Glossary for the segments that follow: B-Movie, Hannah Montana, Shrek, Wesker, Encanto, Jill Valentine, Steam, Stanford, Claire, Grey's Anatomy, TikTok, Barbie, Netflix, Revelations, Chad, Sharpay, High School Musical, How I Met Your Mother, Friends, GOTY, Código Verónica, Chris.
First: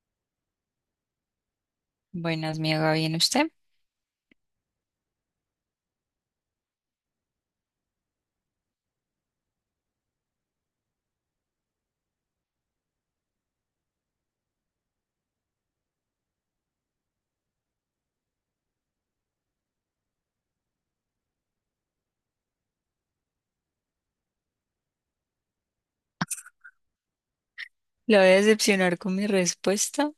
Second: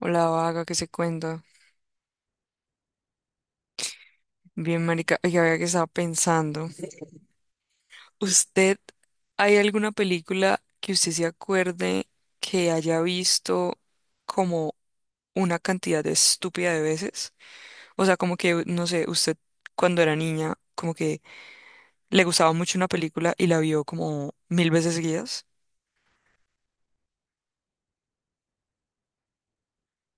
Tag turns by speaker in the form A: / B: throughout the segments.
A: Hola, vaga, ¿qué se cuenta?
B: Buenas, mi Eva, ¿bien usted?
A: Bien, marica. Oiga, vea que estaba pensando. ¿Usted, ¿Hay alguna película que usted se acuerde que haya visto como una cantidad de estúpida de veces? O sea, como que, no sé, usted cuando era niña, como que le gustaba mucho una película y la vio como mil veces seguidas.
B: La voy a decepcionar con mi respuesta,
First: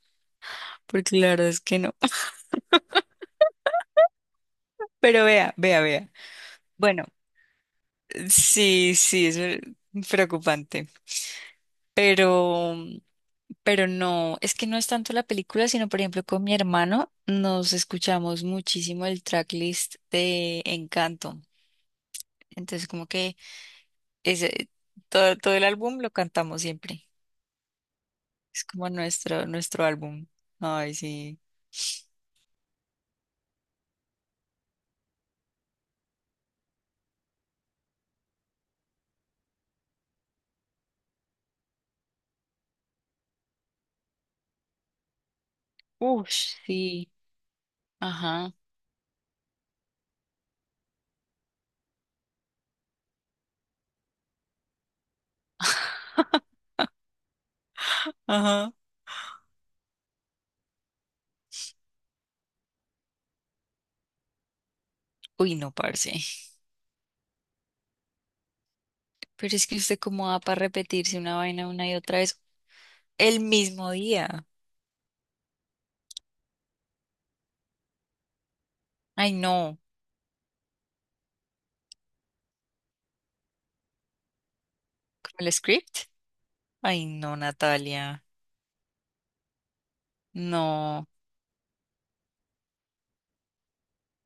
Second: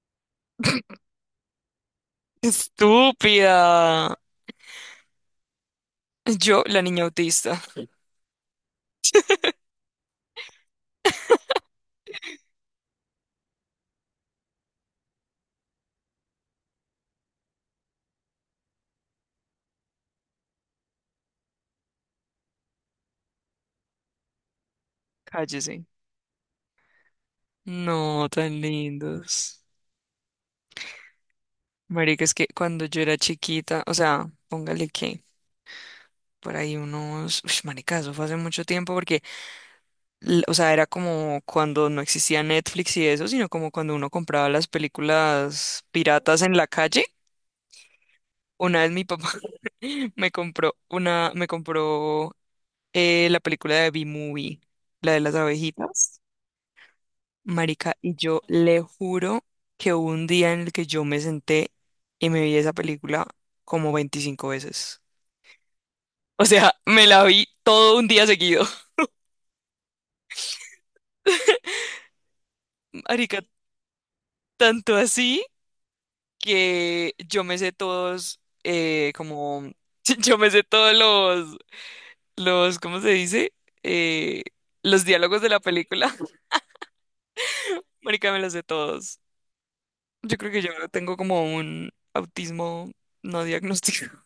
B: porque la verdad es que no.
A: ¡Estúpida!
B: Pero vea.
A: Yo, la niña
B: Bueno,
A: autista.
B: sí, sí, eso es preocupante. Pero, pero no, es que no es tanto la película, sino por ejemplo con mi hermano nos escuchamos muchísimo el tracklist de Encanto. Entonces, como que ese, todo el
A: Cállese.
B: álbum lo cantamos siempre.
A: No, tan
B: Es como
A: lindos.
B: nuestro álbum. Ay, sí.
A: Marica, es que cuando yo era chiquita, o sea, póngale que por ahí unos, uy, marica, eso fue hace mucho tiempo porque, o sea, era como cuando no existía Netflix y eso, sino como cuando uno compraba las películas
B: Uf,
A: piratas en la calle.
B: sí. Ajá.
A: Una vez mi papá me compró la película de B-Movie, la de las abejitas, marica, y yo
B: Ajá.
A: le juro que hubo un día en el que yo me senté y me vi esa película como 25 veces.
B: Uy, no, parce.
A: O sea, me la vi todo un día seguido.
B: Pero es que usted cómo va para repetirse una vaina una y otra vez
A: Marica,
B: el mismo día.
A: tanto así que yo me sé todos,
B: Ay,
A: como,
B: no.
A: yo me sé todos los, ¿cómo se dice? Eh, los
B: ¿Como
A: diálogos de
B: el
A: la
B: script?
A: película.
B: Ay, no, Natalia.
A: Marica, me los sé todos. Yo creo que yo
B: No.
A: tengo como un autismo no diagnosticado.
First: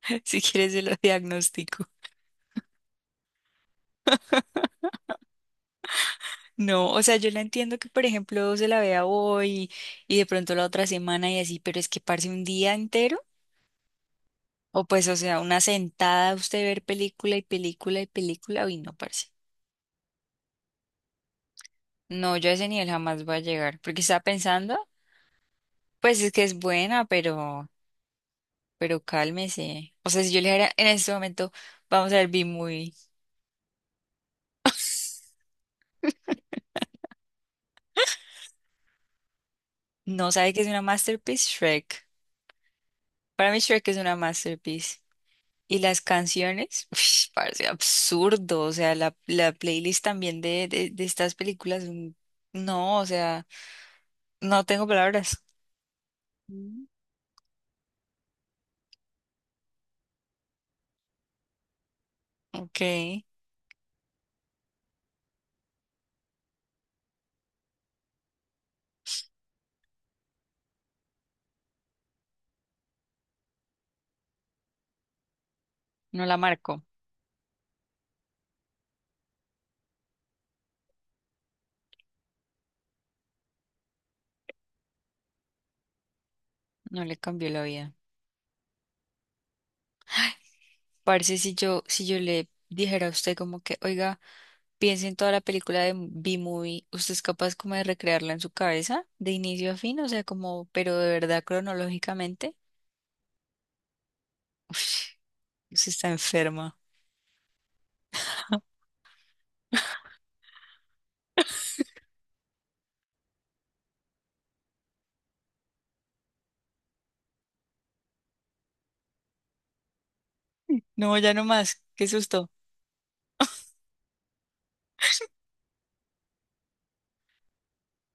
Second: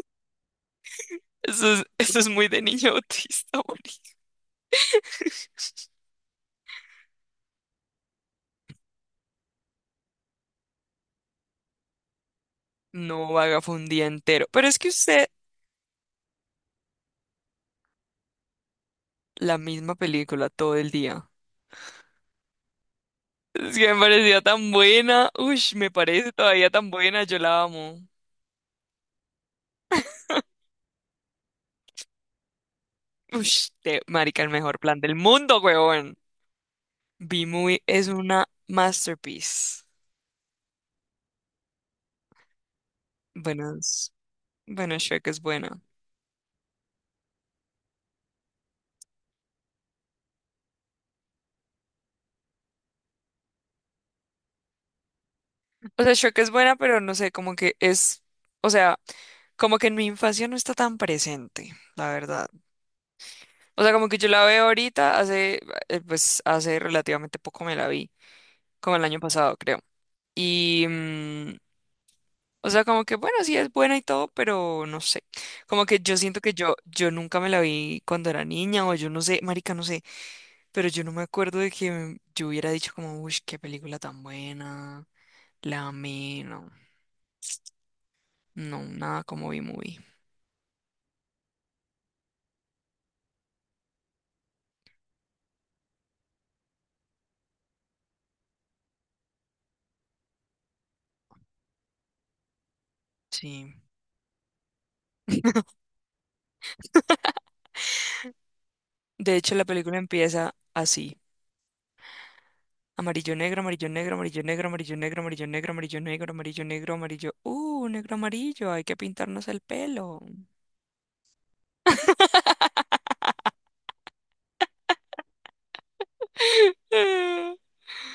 B: Si quieres, se lo
A: Eso es,
B: diagnostico.
A: eso es muy de niño autista, marica.
B: No, o sea, yo la entiendo que, por ejemplo, se la vea hoy y de pronto la otra semana y así, pero es que parce un día entero.
A: No vaga, fue un día entero.
B: O pues, o sea, una sentada, usted ver película y película y película. Uy, no, parce.
A: La misma película todo el día.
B: No, yo a ese nivel jamás voy a
A: Es
B: llegar.
A: que me
B: Porque estaba
A: pareció tan
B: pensando,
A: buena. Uy, me
B: pues
A: parece
B: es que es
A: todavía tan
B: buena,
A: buena. Yo la
B: pero.
A: amo.
B: Pero cálmese. O sea, si yo le dijera en este momento, vamos a ver B-Movie,
A: Uy, marica, el mejor plan del mundo, huevón. B-Movie es una masterpiece.
B: no sabe que es una masterpiece, Shrek. Para mí
A: Bueno,
B: Shrek es
A: es-
B: una masterpiece.
A: bueno, Shrek es
B: Y
A: buena.
B: las canciones, parece absurdo. O sea, la playlist también de estas películas, no, o sea, no tengo palabras.
A: O sea, Shrek es buena,
B: Mm.
A: pero no sé, como que es, o sea, como que en mi infancia no está tan presente, la verdad.
B: Ok,
A: O sea, como que yo la veo ahorita, pues hace relativamente poco me la vi, como el año pasado, creo. Y, mm, O sea, como que bueno, sí es buena y todo, pero no sé. Como que yo
B: no la
A: siento que yo,
B: marco,
A: yo nunca me la vi cuando era niña, o yo no sé, marica, no sé, pero yo no me acuerdo de que yo hubiera dicho como, uy, qué película tan buena, la amé, no,
B: no le cambió la vida.
A: no, nada como vi movie.
B: Parce, si yo le dijera a usted como que, oiga, piense en toda la película de B-Movie, ¿usted es capaz como de recrearla en su cabeza, de inicio a fin? O sea, como, pero de verdad cronológicamente,
A: Sí.
B: usted está enferma.
A: De hecho, la película empieza así. Amarillo, negro, amarillo, negro, amarillo, negro, amarillo, negro, amarillo, negro, amarillo, negro, amarillo, negro, amarillo. Negro, amarillo, hay que pintarnos el pelo.
B: No, ya no más, qué susto.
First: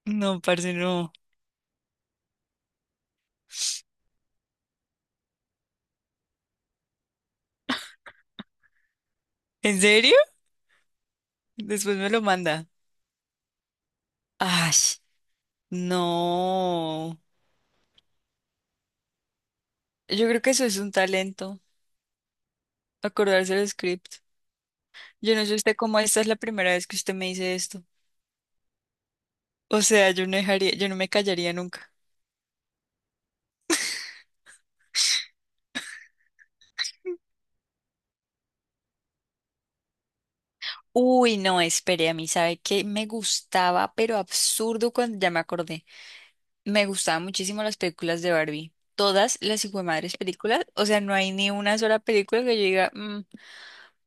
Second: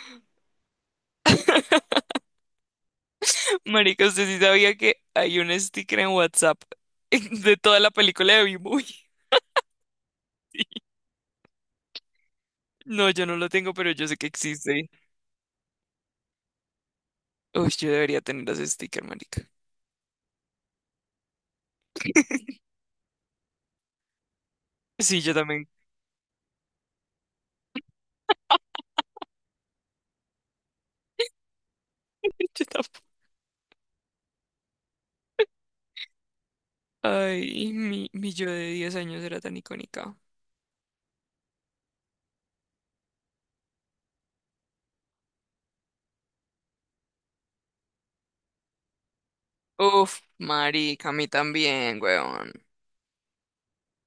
B: No, parce, no.
A: Marica, usted sí sabía que hay un sticker en WhatsApp de toda la película de B-Movie.
B: ¿En serio? Después me lo manda.
A: No, yo no lo tengo, pero yo sé que
B: Ay,
A: existe.
B: no.
A: Uy, yo debería tener ese sticker, marica.
B: Yo creo que eso es un talento, acordarse del script.
A: Sí, yo
B: Yo no sé
A: también.
B: usted cómo esta es la primera vez que usted me dice esto. O sea, yo no dejaría, yo no me callaría nunca.
A: Yo tampoco. Ay, mi yo de 10 años era tan icónica.
B: Uy, no, espere, a mí sabe que me gustaba, pero absurdo cuando ya me acordé. Me gustaban muchísimo las películas de Barbie. Todas las hijuemadres
A: Uf,
B: películas, o sea,
A: marica, a
B: no
A: mí
B: hay ni una sola
A: también,
B: película
A: weón.
B: que yo diga, "Mm,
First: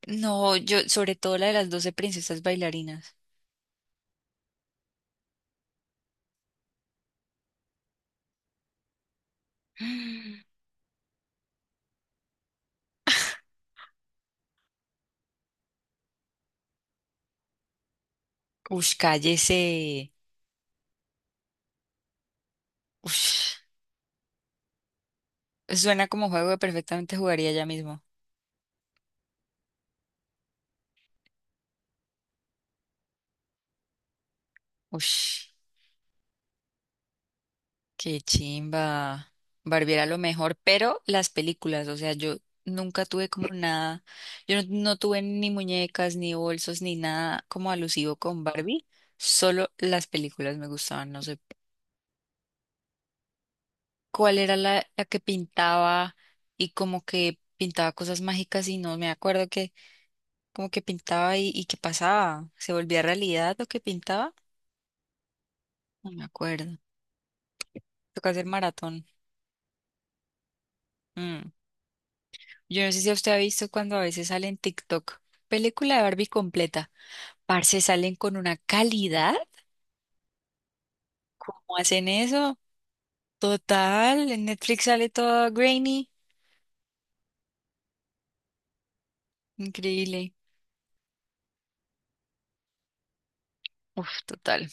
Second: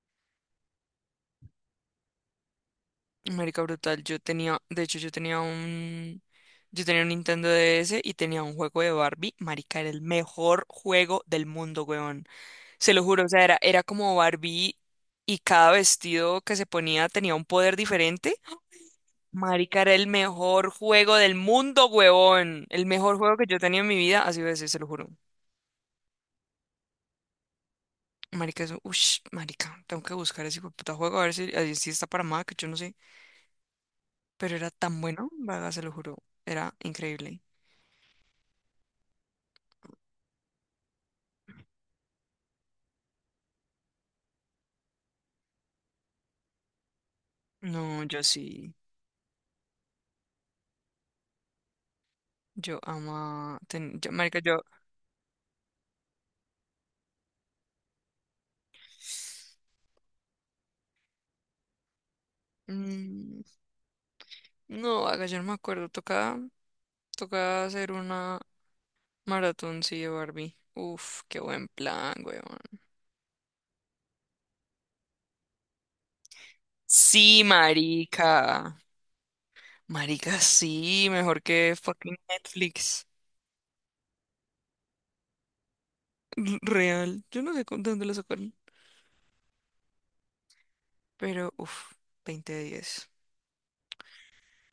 B: no, yo, sobre todo la de las 12 princesas bailarinas".
A: Marica brutal, de hecho yo tenía un Nintendo DS y tenía un juego de Barbie, marica, era el mejor juego del mundo, weón. Se lo juro, o sea, era como Barbie y cada vestido que se ponía tenía un poder diferente.
B: Ush, cállese.
A: Marica, era el mejor juego del mundo, huevón. El mejor juego que yo
B: Ush,
A: tenía en mi vida, así veces, se lo juro.
B: suena como juego que perfectamente jugaría ya mismo.
A: Marica, eso, ush, marica, tengo que buscar ese puta juego a ver si está para Mac, yo no sé. Pero era tan bueno,
B: Ush.
A: vaga, se lo juro. Era increíble.
B: Qué chimba. Barbie era lo mejor, pero las películas, o sea, yo nunca tuve como nada, yo no, no tuve ni muñecas, ni bolsos, ni nada como
A: No,
B: alusivo
A: yo
B: con
A: sí.
B: Barbie, solo las películas me gustaban, no sé
A: Yo ama. Yo, marica,
B: cuál era
A: yo.
B: la que pintaba y como que pintaba cosas mágicas y no me acuerdo que como que pintaba y qué pasaba, se volvía
A: mm,
B: realidad lo que pintaba,
A: no, haga, yo no me acuerdo.
B: no me
A: Toca,
B: acuerdo,
A: toca hacer
B: toca
A: una
B: hacer maratón.
A: maratón, sí, de Barbie. Uf, qué
B: Mm.
A: buen plan, weón.
B: Yo no sé si usted ha visto cuando a veces sale en TikTok, película de Barbie completa.
A: Sí,
B: Parce, salen con una
A: marica.
B: calidad.
A: Marica, sí. Mejor que
B: ¿Cómo hacen
A: fucking
B: eso?
A: Netflix.
B: Total, en Netflix sale todo grainy.
A: Real. Yo no sé dónde lo sacaron.
B: Increíble.
A: Pero, uf, 20 de 10.
B: Uf, total.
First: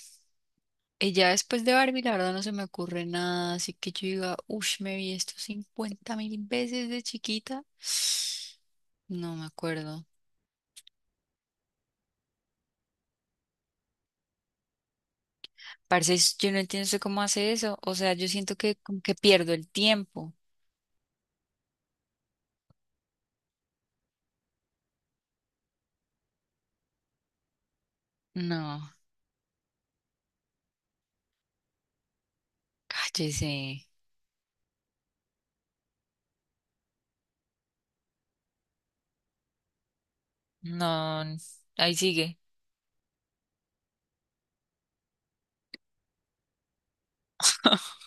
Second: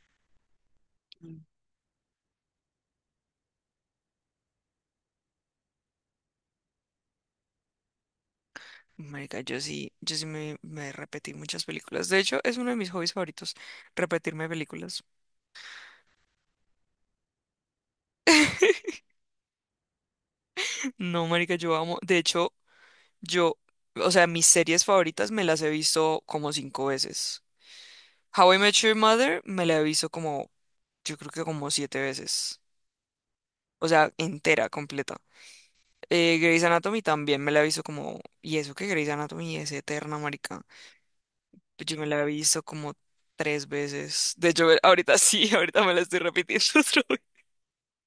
B: Y ya
A: Mm.
B: después de Barbie, la verdad no se me ocurre nada. Así que yo diga, uff, me vi esto 50 000 veces de chiquita. No
A: Marica,
B: me
A: yo sí,
B: acuerdo.
A: yo sí me repetí muchas películas. De hecho, es uno de mis hobbies favoritos, repetirme películas.
B: Parce, es- yo no entiendo usted cómo hace eso. O sea, yo siento que como que pierdo el tiempo.
A: No, marica, yo amo. De hecho, yo, o sea, mis series favoritas me las he visto como cinco veces. How I Met
B: No,
A: Your Mother me la he visto como, yo creo que como siete veces. O
B: cállese.
A: sea, entera, completa. Grey's Anatomy también me la he visto como, y eso que Grey's Anatomy es eterna, marica.
B: No,
A: Pues
B: ahí
A: yo me la he
B: sigue.
A: visto como tres veces. De hecho, ahorita sí, ahorita me la estoy repitiendo otra vez.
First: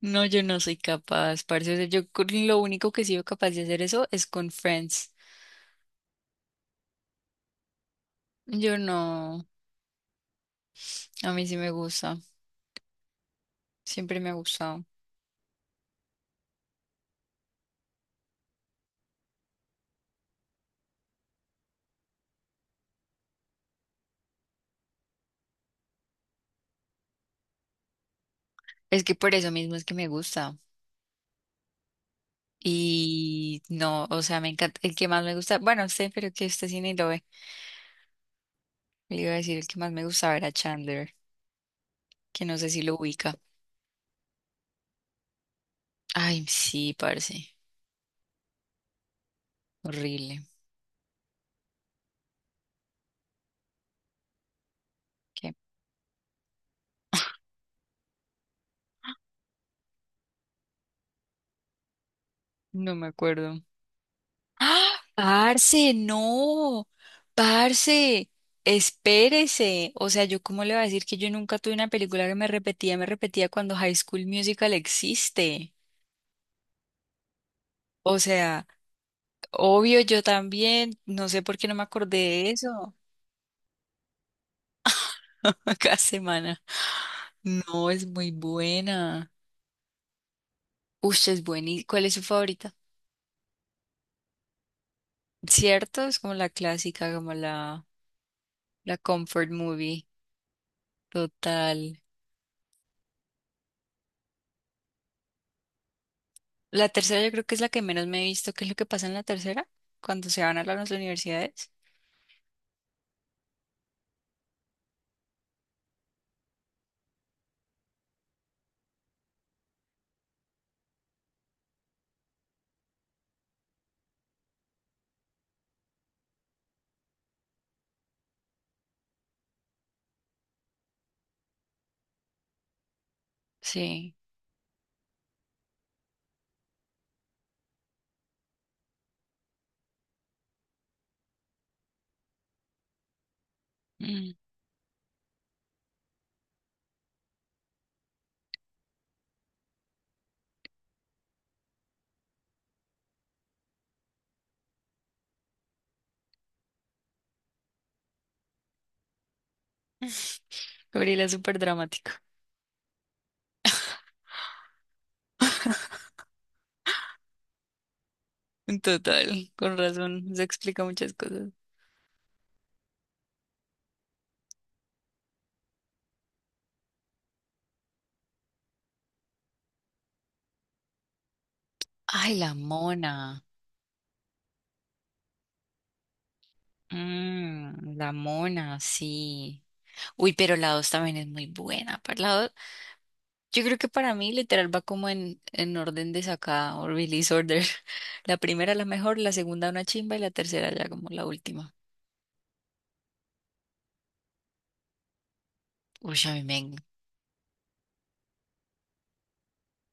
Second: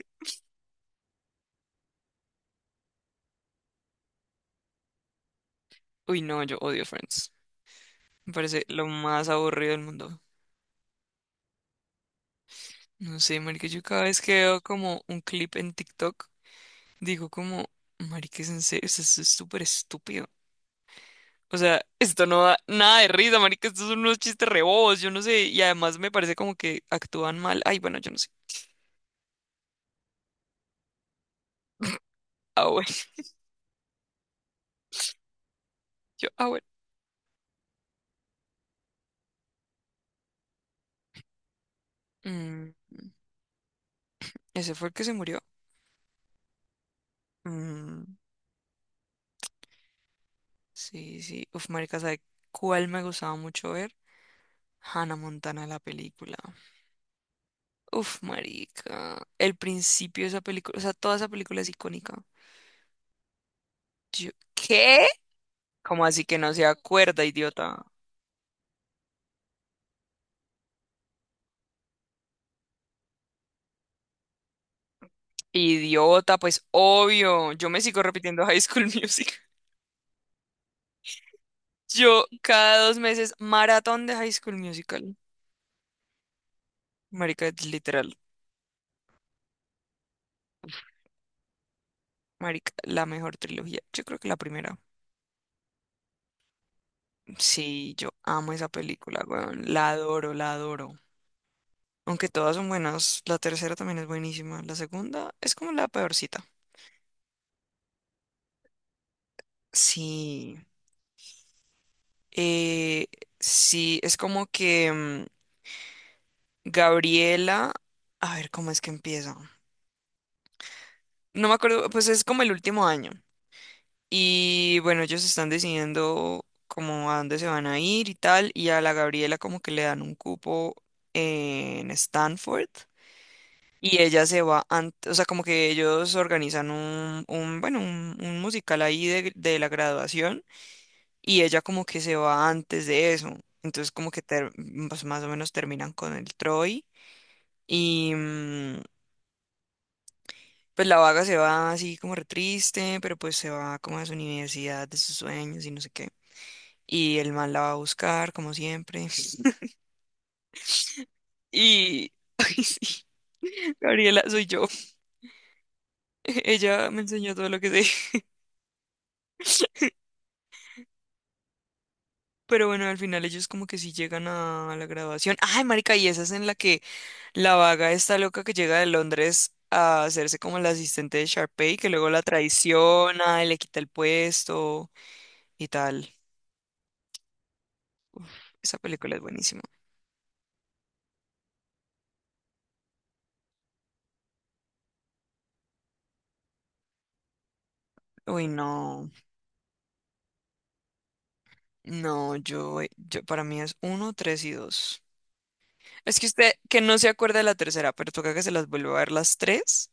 B: No, yo no soy capaz, parce. O sea, yo con- lo único que he sido capaz de hacer eso es con Friends.
A: Uy, no, yo odio Friends. Me parece
B: Yo
A: lo más
B: no,
A: aburrido del mundo.
B: a mí sí me gusta,
A: No sé, marica, yo cada vez
B: siempre me
A: que
B: ha
A: veo
B: gustado.
A: como un clip en TikTok, digo como, marica, es en serio, esto es súper estúpido. O sea, esto no da nada de risa, marica, estos son unos chistes rebobos, yo no sé, y además me parece como que actúan mal. Ay, bueno, yo no sé.
B: Es que por eso mismo es que me gusta.
A: Ah, bueno,
B: Y no, o sea, me encanta. El que más me gusta, bueno, sé,
A: yo,
B: pero que
A: ah, bueno.
B: usted sí ni lo ve. Le iba a decir el que más me gustaba era Chandler, que no sé
A: Mm,
B: si lo ubica.
A: ¿Ese fue el que se murió?
B: Ay, sí, parce,
A: Mm,
B: horrible.
A: sí, sí. Uf, marica, ¿sabe cuál me gustaba mucho ver? Hannah
B: ¿Qué?
A: Montana, la película. Uf, marica, el principio de esa película, o sea, toda esa película es icónica.
B: No me acuerdo.
A: Yo,
B: ¡Ah!
A: ¿qué?
B: Parce,
A: ¿Cómo así que no se
B: no,
A: acuerda, idiota?
B: parce, espérese. O sea, yo cómo le voy a decir que yo nunca tuve una película que me repetía cuando High School Musical existe.
A: Idiota, pues obvio. Yo me sigo
B: O
A: repitiendo High
B: sea,
A: School Musical.
B: obvio, yo también, no sé por qué no me acordé
A: Yo
B: de
A: cada
B: eso
A: 2 meses maratón de High School Musical.
B: cada semana.
A: Marica, es
B: No, es
A: literal.
B: muy buena. Uy, es buena. ¿Y cuál es su
A: Marica,
B: favorita?
A: la mejor trilogía. Yo creo que la primera.
B: ¿Cierto? Es como la clásica, como la,
A: Sí, yo amo esa
B: la
A: película,
B: comfort
A: weón. La
B: movie.
A: adoro, la adoro.
B: Total.
A: Aunque todas son buenas, la tercera también es buenísima. La segunda es como la peorcita.
B: La tercera yo creo que es la que menos me he visto. ¿Qué es lo que pasa en la tercera? Cuando se
A: Sí.
B: van a las universidades.
A: Eh, sí, es como que Gabriela. A ver, ¿cómo es que empieza? No me acuerdo, pues es como el último año. Y bueno, ellos están decidiendo como a dónde se van a ir y tal. Y a la Gabriela como que le dan un cupo en Stanford. Y
B: Sí.
A: ella se va, o sea, como que ellos organizan un musical ahí de la graduación. Y ella como que se va antes de eso. Entonces como que
B: Mm.
A: pues, más o menos terminan con el Troy. Y, mm, Pues la vaga se va así como re triste, pero pues se va como a su universidad de sus sueños y no sé qué. Y el man la va a buscar, como siempre.
B: Gabriela es súper
A: Y...
B: dramático.
A: Ay, sí, Gabriela, soy yo. Ella me enseñó todo lo que sé.
B: En total, con razón. Se explica muchas cosas.
A: Pero bueno, al final ellos como que sí llegan a la graduación. Ay, marica, y esa es en la que la vaga está loca que llega de Londres a hacerse como la asistente de Sharpay, que luego la
B: Ay, la mona.
A: traiciona y le quita el puesto y tal.
B: Mm, la
A: Esa
B: mona,
A: película es buenísima.
B: sí. Uy, pero la dos también es muy buena. Para la dos, yo creo que para mí literal va como en orden de sacada o release order. La
A: Uy,
B: primera la
A: no.
B: mejor, la segunda una chimba y la tercera ya como la última.
A: No, yo para mí es uno, tres y dos. Es
B: Uy,
A: que
B: a mí
A: usted
B: me
A: que no se acuerda de la tercera, pero toca que se las vuelva a ver las tres.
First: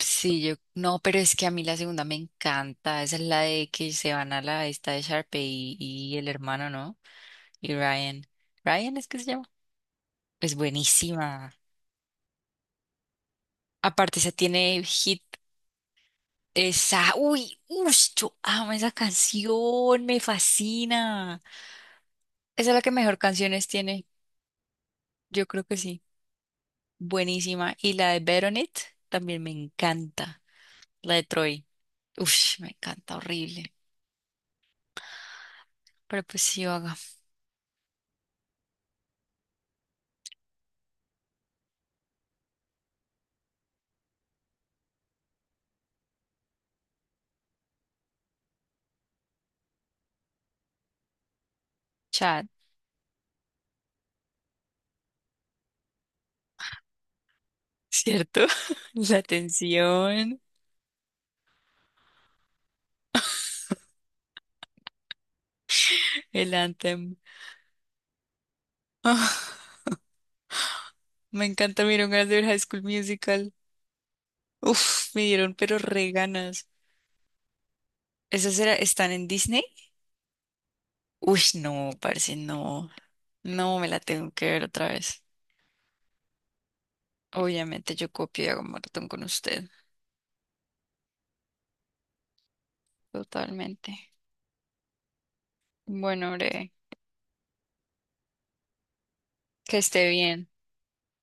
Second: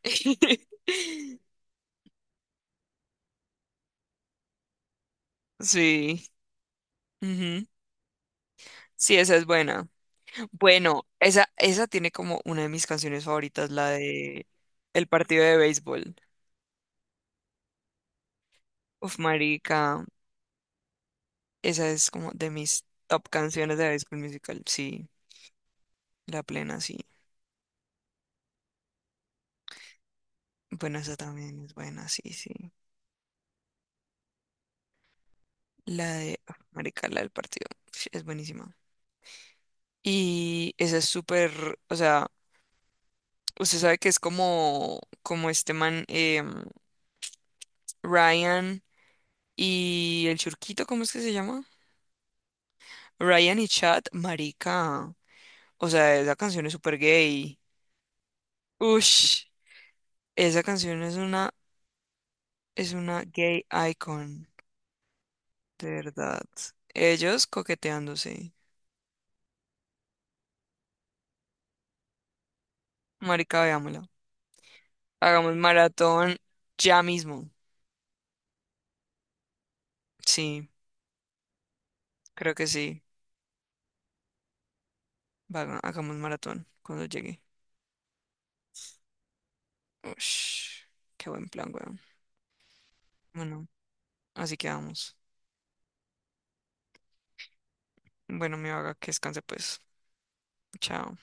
B: sí, yo no, pero es que a mí la segunda me encanta. Esa es la de que se van a la esta de Sharpay y, y
A: Sí.
B: el hermano, ¿no?
A: Ujú.
B: Y Ryan. Ryan es
A: Sí,
B: que se
A: esa es
B: llama.
A: buena.
B: Es
A: Bueno, esa,
B: buenísima.
A: esa tiene como una de mis canciones favoritas, la
B: Aparte, esa
A: de
B: tiene
A: el
B: hit.
A: partido de béisbol.
B: Esa. Uy, ush, yo amo esa
A: Uf, marica,
B: canción. Me fascina.
A: esa es como de
B: Esa es la
A: mis
B: que mejor
A: top
B: canciones
A: canciones de
B: tiene.
A: béisbol musical. Sí,
B: Yo creo que sí.
A: la plena, sí.
B: Buenísima. Y la de Bet on It también me encanta.
A: Bueno,
B: La
A: esa
B: de
A: también
B: Troy.
A: es buena, sí, sí.
B: Ush, me encanta. Horrible. Pero pues
A: Uf,
B: sí, vaga.
A: marica, la del partido, uf, es buenísima. Y esa es súper, o sea, usted sabe que es como este man, Ryan y el churquito, ¿cómo es que se llama?
B: Chat.
A: Ryan y Chad, marica. O sea, esa canción es súper gay.
B: ¿Cierto? La
A: Ush,
B: tensión,
A: esa canción es una, gay icon, de verdad.
B: el anthem.
A: Ellos coqueteándose.
B: Ah, me encanta, me dieron ganas de ver High School Musical.
A: Marica, veámosla.
B: Uf, me dieron
A: Hagamos
B: pero re
A: maratón
B: ganas.
A: ya mismo.
B: ¿Esas era, están en Disney?
A: Sí,
B: Uy, no, parece
A: creo que
B: no.
A: sí.
B: No, me la tengo que ver otra vez.
A: Hagamos maratón cuando llegue.
B: Obviamente yo copio y hago maratón con usted.
A: Ush, qué buen plan, weón. Bueno,
B: Totalmente.
A: así quedamos.
B: Bueno, hombre,
A: Bueno, mi vaga, que descanse
B: que
A: pues.
B: esté bien.
A: Chao.